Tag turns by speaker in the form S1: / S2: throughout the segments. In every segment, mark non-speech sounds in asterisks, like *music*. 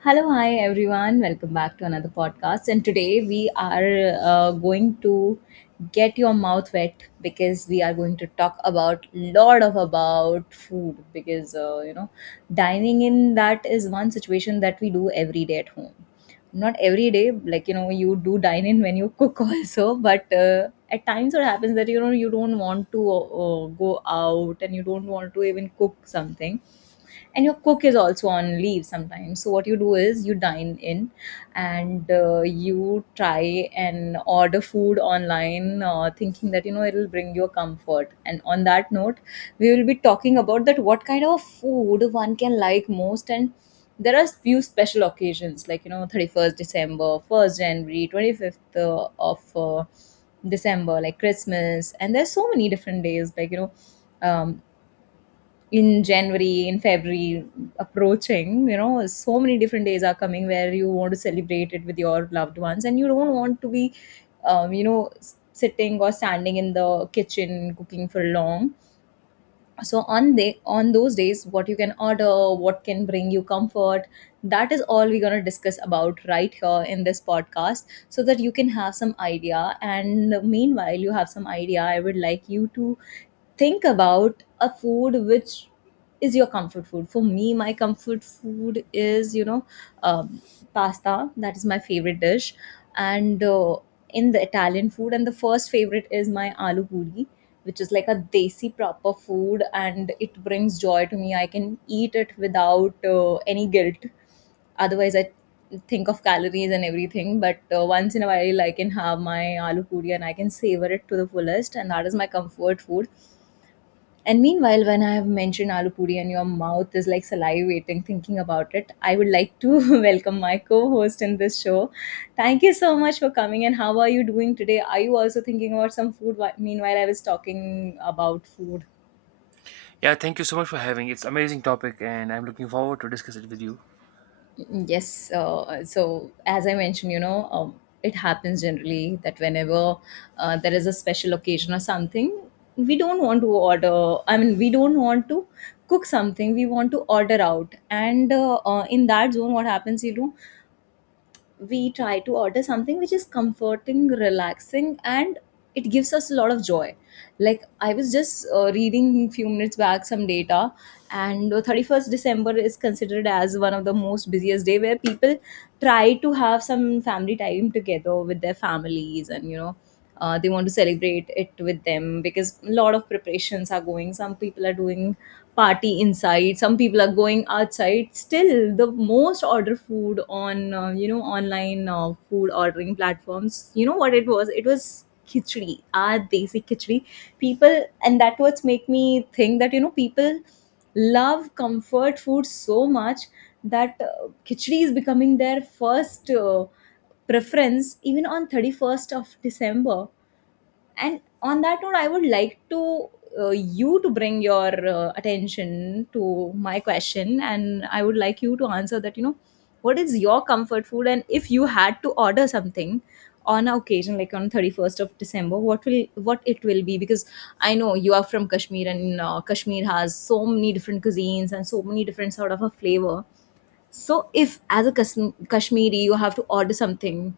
S1: Hello, hi everyone. Welcome back to another podcast. And today we are going to get your mouth wet because we are going to talk about lot of about food because you know dining in, that is one situation that we do every day at home. Not every day, like you know, you do dine in when you cook *laughs* also, but at times what happens that you know you don't want to go out and you don't want to even cook something, and your cook is also on leave sometimes, so what you do is you dine in. And you try and order food online, thinking that you know it'll bring you a comfort. And on that note, we will be talking about that, what kind of food one can like most. And there are few special occasions, like you know, 31st December, 1st January, 25th of December, like Christmas, and there's so many different days, like you know, um, in January, in February approaching, you know, so many different days are coming where you want to celebrate it with your loved ones, and you don't want to be, you know, sitting or standing in the kitchen cooking for long. So on the on those days, what you can order, what can bring you comfort, that is all we're going to discuss about right here in this podcast, so that you can have some idea. And meanwhile you have some idea, I would like you to think about a food which is your comfort food. For me, my comfort food is, you know, um, pasta. That is my favorite dish. And in the Italian food. And the first favorite is my aloo puri, which is like a desi proper food, and it brings joy to me. I can eat it without any guilt. Otherwise, I think of calories and everything. But once in a while, I can have my aloo puri and I can savor it to the fullest, and that is my comfort food. And meanwhile, when I have mentioned aloo puri and your mouth is like salivating thinking about it, I would like to *laughs* welcome my co-host in this show. Thank you so much for coming. And how are you doing today? Are you also thinking about some food? Meanwhile, I was talking about food.
S2: Yeah, thank you so much for having. It's amazing topic and I'm looking forward to discuss it with you.
S1: Yes. So, as I mentioned, you know, it happens generally that whenever there is a special occasion or something, we don't want to order. I mean, we don't want to cook something. We want to order out. And in that zone, what happens, you know, we try to order something which is comforting, relaxing, and it gives us a lot of joy. Like I was just reading few minutes back some data, and 31st December is considered as one of the most busiest day, where people try to have some family time together with their families. And you know, they want to celebrate it with them because a lot of preparations are going, some people are doing party inside, some people are going outside. Still, the most order food on, you know, online food ordering platforms, you know what it was? It was khichdi, our desi khichdi, people. And that was make me think that, you know, people love comfort food so much that khichdi is becoming their first preference even on 31st of December. And on that note, I would like to you to bring your attention to my question, and I would like you to answer that, you know, what is your comfort food. And if you had to order something on a occasion like on 31st of December, what will, what it will be? Because I know you are from Kashmir, and Kashmir has so many different cuisines and so many different sort of a flavor. So, if as a Kashmiri you have to order something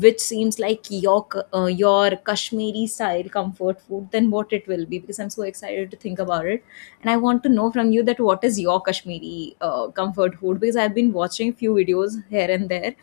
S1: which seems like your your Kashmiri style comfort food, then what it will be? Because I'm so excited to think about it, and I want to know from you that what is your Kashmiri comfort food. Because I've been watching few videos here and there,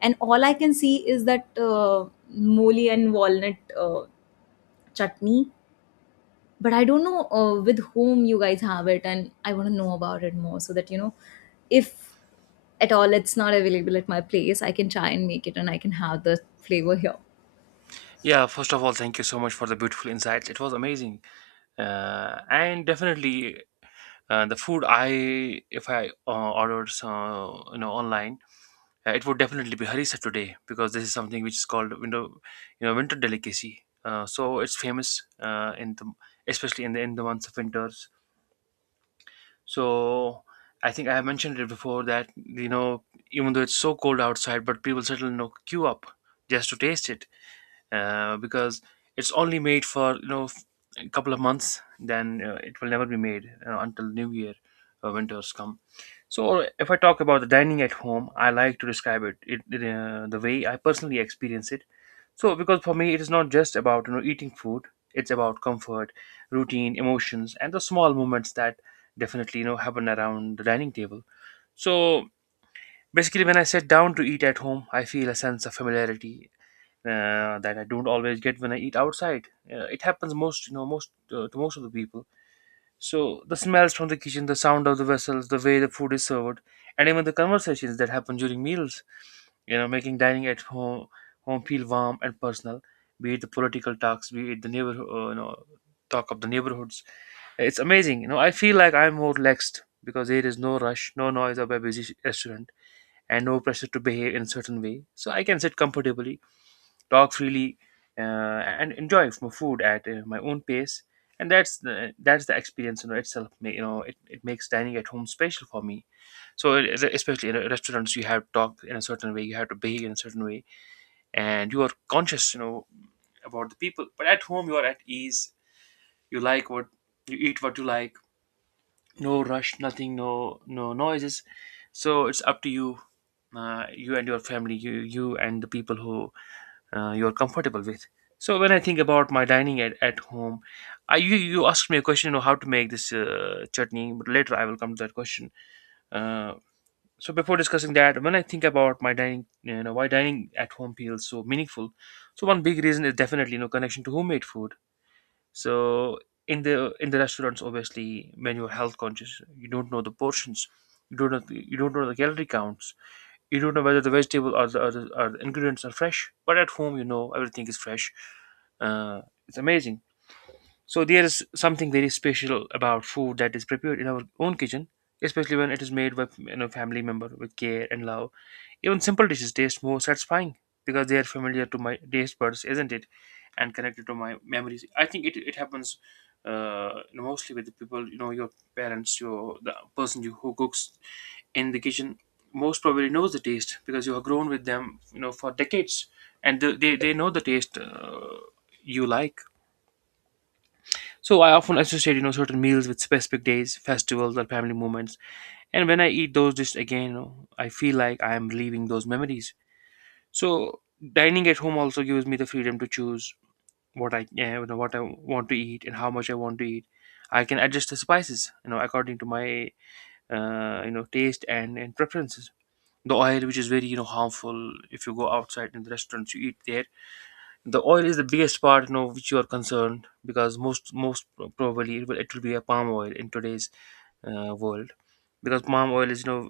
S1: and all I can see is that, moli and walnut chutney. But I don't know with whom you guys have it, and I want to know about it more so that you know, if at all it's not available at my place, I can try and make it and I can have the flavor here.
S2: Yeah, first of all, thank you so much for the beautiful insights. It was amazing. And definitely the food I if I ordered so, you know online, it would definitely be harissa today because this is something which is called window you know winter delicacy. So it's famous in the especially in the months of winters. So I think I have mentioned it before that you know even though it's so cold outside, but people still you know queue up just to taste it because it's only made for you know a couple of months. Then it will never be made until New Year winters come. So if I talk about the dining at home, I like to describe it, it the way I personally experience it so, because for me, it is not just about you know eating food; it's about comfort, routine, emotions, and the small moments that definitely you know happen around the dining table. So basically, when I sit down to eat at home, I feel a sense of familiarity that I don't always get when I eat outside. It happens most you know most to most of the people, so the smells from the kitchen, the sound of the vessels, the way the food is served, and even the conversations that happen during meals, you know, making dining at home feel warm and personal. Be it the political talks, be it the neighborhood, you know, talk of the neighborhoods. It's amazing, you know. I feel like I'm more relaxed because there is no rush, no noise of a busy restaurant, and no pressure to behave in a certain way. So I can sit comfortably talk freely, uh, and enjoy food at my own pace. And that's the experience in itself. You know, it makes dining at home special for me. Especially in restaurants, you have to talk in a certain way, you have to behave in a certain way, and you are conscious, you know, about the people. But at home, you are at ease. You like what you eat, what you like. No rush, nothing, no noises. So it's up to you, you and your family, you and the people who you're comfortable with. So when I think about my dining at home, I you asked me a question, you know, how to make this chutney, but later I will come to that question. Uh, so before discussing that, when I think about my dining, you know, why dining at home feels so meaningful, so one big reason is definitely you know connection to homemade food. So in the restaurants, obviously, when you're health conscious, you don't know the portions, you don't know you don't know the calorie counts, you don't know whether the vegetable or the ingredients are fresh, but at home you know everything is fresh. Uh, it's amazing. So there is something very special about food that is prepared in our own kitchen, especially when it is made by you know family member with care and love. Even simple dishes taste more satisfying because they are familiar to my taste buds, isn't it? And connected to my memories. I think it happens mostly with the people, you know, your parents, your the person who cooks in the kitchen most probably knows the taste because you have grown with them, you know, for decades, and they know the taste you like. So I often associate, you know, certain meals with specific days, festivals, or family moments. And when I eat those dishes again, you know, I feel like I am reliving those memories. So dining at home also gives me the freedom to choose what I, you know, what I want to eat and how much I want to eat. I can adjust the spices, you know, according to my, you know, taste and preferences. The oil, which is very, you know, harmful if you go outside in the restaurants you eat there, the oil is the biggest part you know which you are concerned, because most probably it will be a palm oil in today's world, because palm oil is you know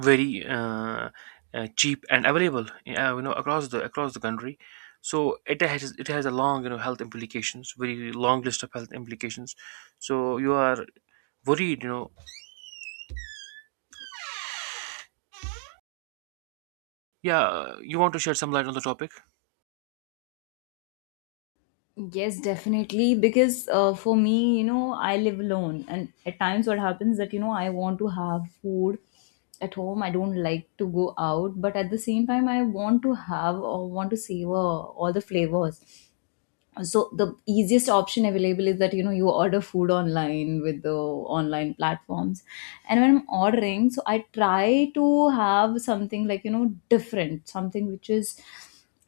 S2: very cheap and available you know across the country. So it has a long you know health implications, very long list of health implications. So you are worried you know, yeah, you want to shed some light on the topic.
S1: Yes, definitely. Because for me, you know, I live alone, and at times what happens that you know I want to have food at home. I don't like to go out, but at the same time, I want to have or want to savor all the flavors. So the easiest option available is that you know you order food online with the online platforms. And when I'm ordering, so I try to have something like, you know, different, something which is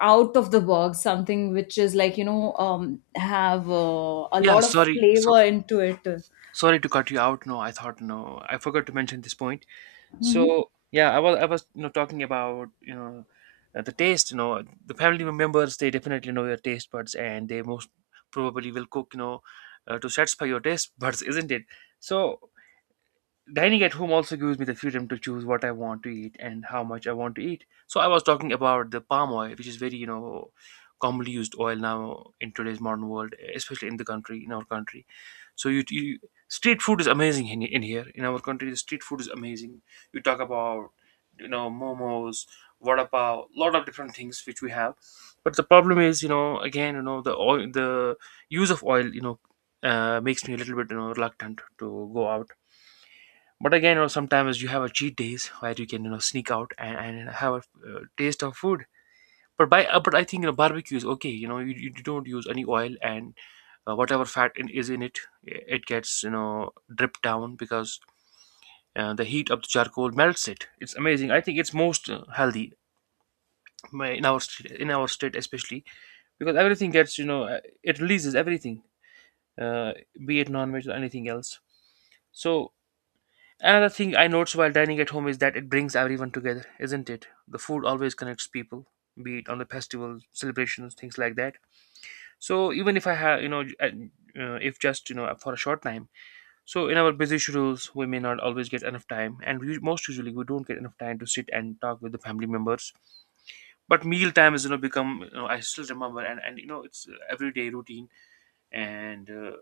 S1: out of the box, something which is like, you know, have a
S2: Yeah,
S1: lot of
S2: sorry, so
S1: flavor into it.
S2: sorry to cut you out. No, I thought, no, I forgot to mention this point. So
S1: Hmm.
S2: yeah, I was you know talking about you know the taste. You know the family members they definitely know your taste buds and they most probably will cook you know to satisfy your taste buds, *laughs* isn't it? So dining at home also gives me the freedom to choose what I want to eat and how much I want to eat. So I was talking about the palm oil, which is very, you know, commonly used oil now in today's modern world, especially in the country, in our country. So you street food is amazing in here. In our country, the street food is amazing. You talk about, you know, momos, vada pav, lot of different things which we have. But the problem is, you know, again, you know, the oil, the use of oil, you know, makes me a little bit, you know, reluctant to go out. But again, you know, sometimes you have a cheat days where you can you know sneak out and have a taste of food, but by but I think you know barbecue is okay, you know you don't use any oil, and whatever fat is in it it gets you know dripped down because the heat of the charcoal melts it. It's amazing. I think it's most healthy, in our state, in our state especially, because everything gets you know it releases everything, uh, be it non-veg or anything else. So another thing I notice while dining at home is that it brings everyone together, isn't it? The food always connects people, be it on the festivals, celebrations, things like that. So even if I have, you know, if just you know for a short time. So in our busy schedules, we may not always get enough time, and we, most usually we don't get enough time to sit and talk with the family members. But meal time is you know become you know I still remember and you know it's everyday routine and. Uh,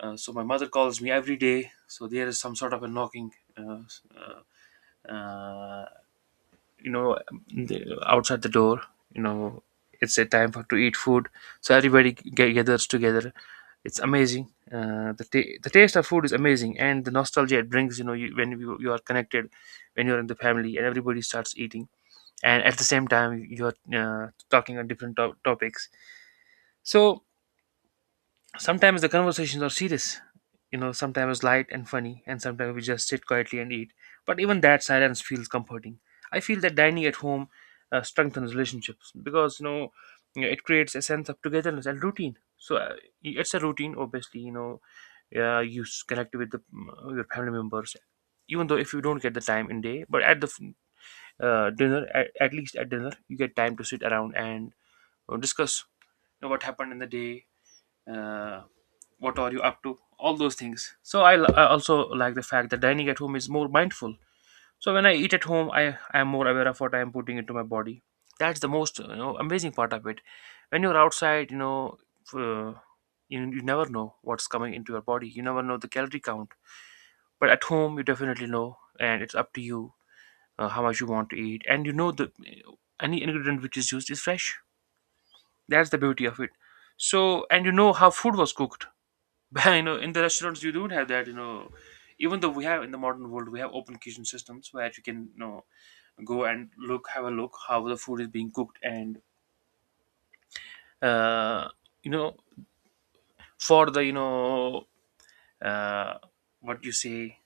S2: uh, so my mother calls me every day. So there is some sort of a knocking uh, uh, you know, the outside the door, you know, it's a time for to eat food, so everybody gathers together. It's amazing, the, the taste of food is amazing, and the nostalgia it brings you know when you are connected, when you're in the family and everybody starts eating, and at the same time you're talking on different topics. So sometimes the conversations are serious, you know, sometimes light and funny, and sometimes we just sit quietly and eat. But even that silence feels comforting. I feel that dining at home strengthens relationships because, you know, yeah, it creates a sense of togetherness and routine. So it's a routine, obviously, you know, you connect with your family members, even though if you don't get the time in day, but at dinner, at least at dinner, you get time to sit around and discuss you know, what happened in the day. Uh, what are you up to all those things. So I, I also like the fact that dining at home is more mindful. So when I eat at home, I am more aware of what I am putting into my body. That's the most you know amazing part of it. When you're outside, you know, uh, you never know what's coming into your body, you never know the calorie count. But at home you definitely know, and it's up to you how much you want to eat, and you know the any ingredient which is used is fresh. That's the beauty of it. So and you know how food was cooked, but *laughs* you know, in the restaurants you don't have that. You know, even though we have in the modern world we have open kitchen systems where you can go and look, have a look how the food is being cooked. And uh, you know for the you know uh, what you say.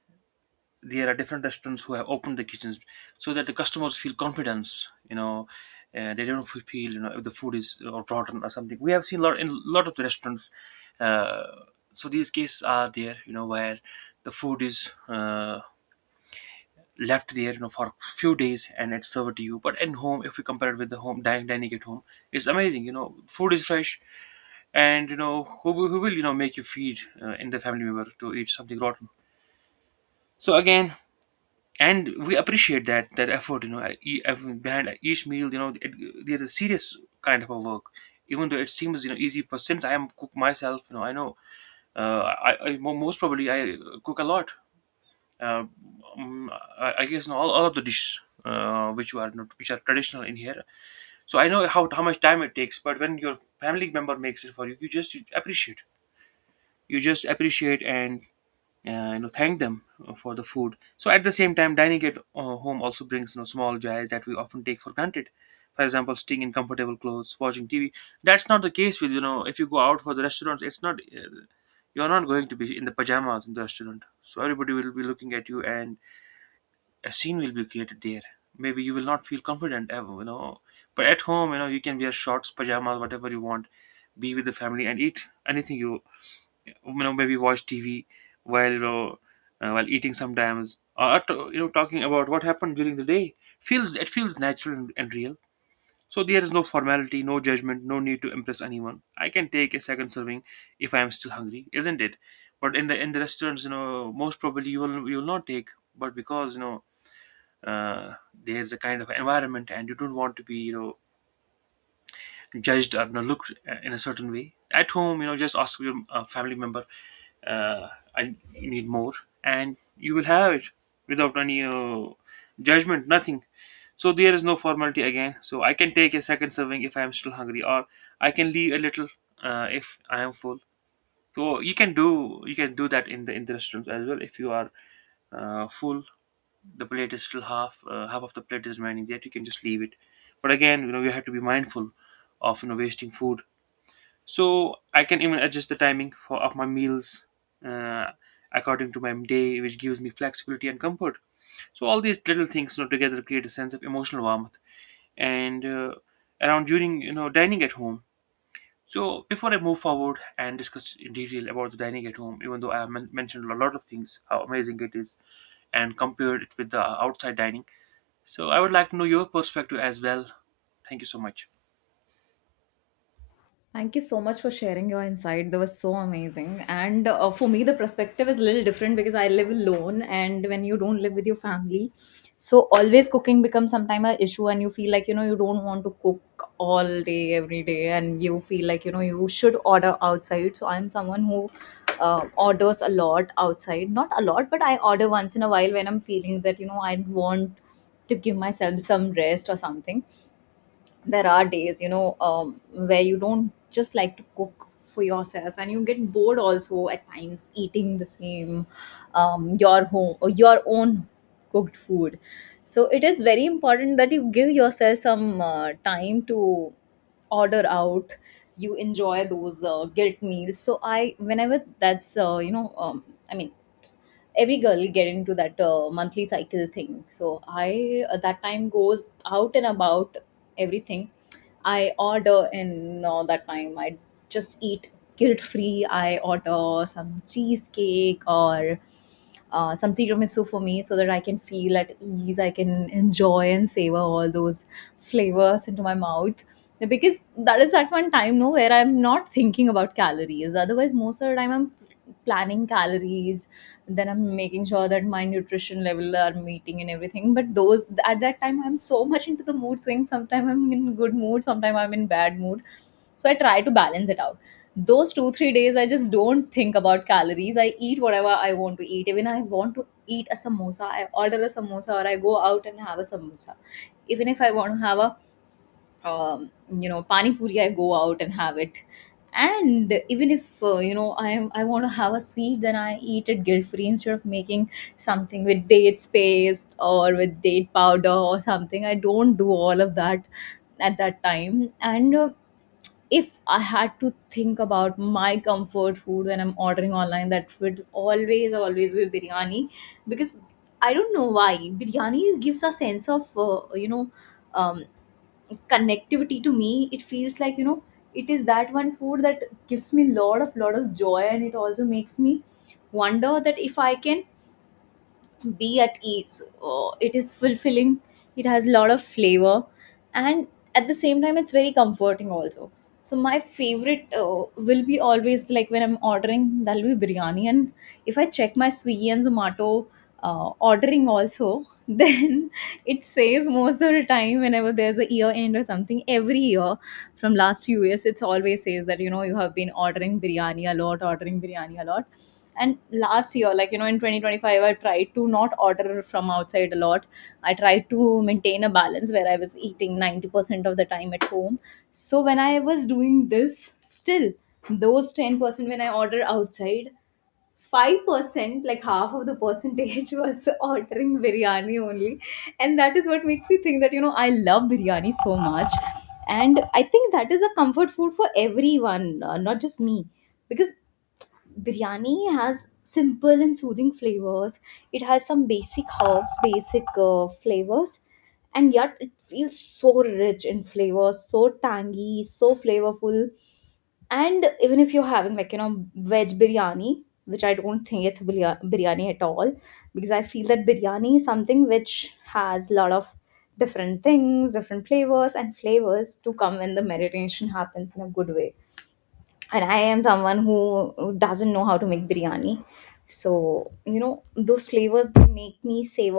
S2: There are different restaurants who have opened the kitchens so that the customers feel confidence. They don't feel, you know, if the food is rotten or something. We have seen a lot in a lot of the restaurants. Uh, so these cases are there, you know, where the food is left there, you know, for few days and it's served to you. But in home, if we compare it with the home dining, dining at home, it's amazing, you know, food is fresh. And you know who, who will, you know, make you feed in the family member to eat something rotten? So again, and we appreciate that that effort, I mean, behind each meal, there's a serious kind of a work. Even though it seems, you know, easy, but since I am cook myself, you know, I know. Most probably I cook a lot. Uh, um, I, I guess no, all of the dishes which are not, which are traditional in here. So I know how much time it takes, but when your family member makes it for you, you just appreciate. You just appreciate and you know, thank them for the food. So at the same time, dining at home also brings, you know, small joys that we often take for granted. For example, staying in comfortable clothes, watching TV. That's not the case with, you know, if you go out for the restaurants, it's not. You're not going to be in the pajamas in the restaurant, so everybody will be looking at you and a scene will be created there. Maybe you will not feel confident ever, you know. But at home, you know, you can wear shorts, pajamas, whatever you want, be with the family and eat anything you maybe watch TV while while eating sometimes, or you know, talking about what happened during the day. Feels it feels natural and real. So there is no formality, no judgment, no need to impress anyone. I can take a second serving if I am still hungry, isn't it? But in the restaurants, you know, most probably you will not take. But because you know uh, there's a kind of environment and you don't want to be, you know, judged or, you know, looked in a certain way. At home, you know, just ask your family member, uh, I need more, and you will have it without any judgment, nothing. So there is no formality again, so I can take a second serving if I am still hungry, or I can leave a little if I am full. So you can do that in the restaurants as well. If you are full, the plate is still half, half of the plate is remaining there, you can just leave it. But again, you know, you have to be mindful of, you know, wasting food. So I can even adjust the timing for of my meals uh, according to my day, which gives me flexibility and comfort. So all these little things, you know, together create a sense of emotional warmth and around during, you know, dining at home. So before I move forward and discuss in detail about the dining at home, even though I have mentioned a lot of things how amazing it is and compared it with the outside dining, so I would like to know your perspective as well. Thank you so much.
S1: Thank you so much for sharing your insight. That was so amazing. And for me, the perspective is a little different because I live alone, and when you don't live with your family, so always cooking becomes sometimes an issue, and you feel like you know you don't want to cook all day every day, and you feel like you know you should order outside. So I'm someone who orders a lot outside, not a lot, but I order once in a while when I'm feeling that you know I want to give myself some rest or something. There are days, you know, where you don't just like to cook for yourself, and you get bored also at times eating the same, your home or your own cooked food. So it is very important that you give yourself some time to order out, you enjoy those guilt meals. So I whenever that's, you know, I mean, every girl get into that monthly cycle thing. So I at that time goes out and about everything I order. And that time I just eat guilt free. I order some cheesecake or some tiramisu for me, so that I can feel at ease, I can enjoy and savor all those flavors into my mouth. Because that is that one time, no, where I'm not thinking about calories. Otherwise most of the time I'm planning calories, then I'm making sure that my nutrition level are meeting and everything. But those, at that time I'm so *laughs* much into the mood swings, sometimes I'm in good mood, sometimes I'm in bad mood, so I try to balance it out. Those 2 3 days I just don't think about calories, I eat whatever I want to eat. Even I want to eat a samosa, I order a samosa or I go out and have a samosa. Even if I want to have a, you know, pani puri, I go out and have it. And even if, you know, I am, I want to have a sweet, then I eat it guilt free instead of making something with dates paste or with date powder or something. I don't do all of that at that time. And if I had to think about my comfort food when I'm ordering online, that would always always be biryani. Because I don't know why, biryani gives a sense of, you know, um, connectivity to me. It feels like, you know, it is that one food that gives me lot of joy, and it also makes me wonder that if I can be at ease. Oh, it is fulfilling. It has a lot of flavor, and at the same time, it's very comforting also. So my favorite will be always like when I'm ordering, that'll be biryani. And if I check my Swiggy and Zomato ordering also, *laughs* then it says most of the time whenever there's a year end or something, every year from last few years, it's always says that you know you have been ordering biryani a lot, ordering biryani a lot. And last year, like you know, in 2025 I tried to not order from outside a lot. I tried to maintain a balance where I was eating 90% of the time at home. So when I was doing this, still those 10% when I order outside, 5% like half of the percentage *laughs* was ordering biryani only. And that is what makes you think that you know I love biryani so much. And I think that is a comfort food for everyone, not just me. Because biryani has simple and soothing flavors. It has some basic herbs, basic flavors, and yet it feels so rich in flavors, so tangy, so flavorful. And even if you're having like you know veg biryani, which I don't think it's biryani at all, because I feel that biryani is something which has a lot of different things, different flavors, and flavors to come when the marination happens in a good way. And I am someone who doesn't know how to make biryani. So, you know, those flavors they make me savor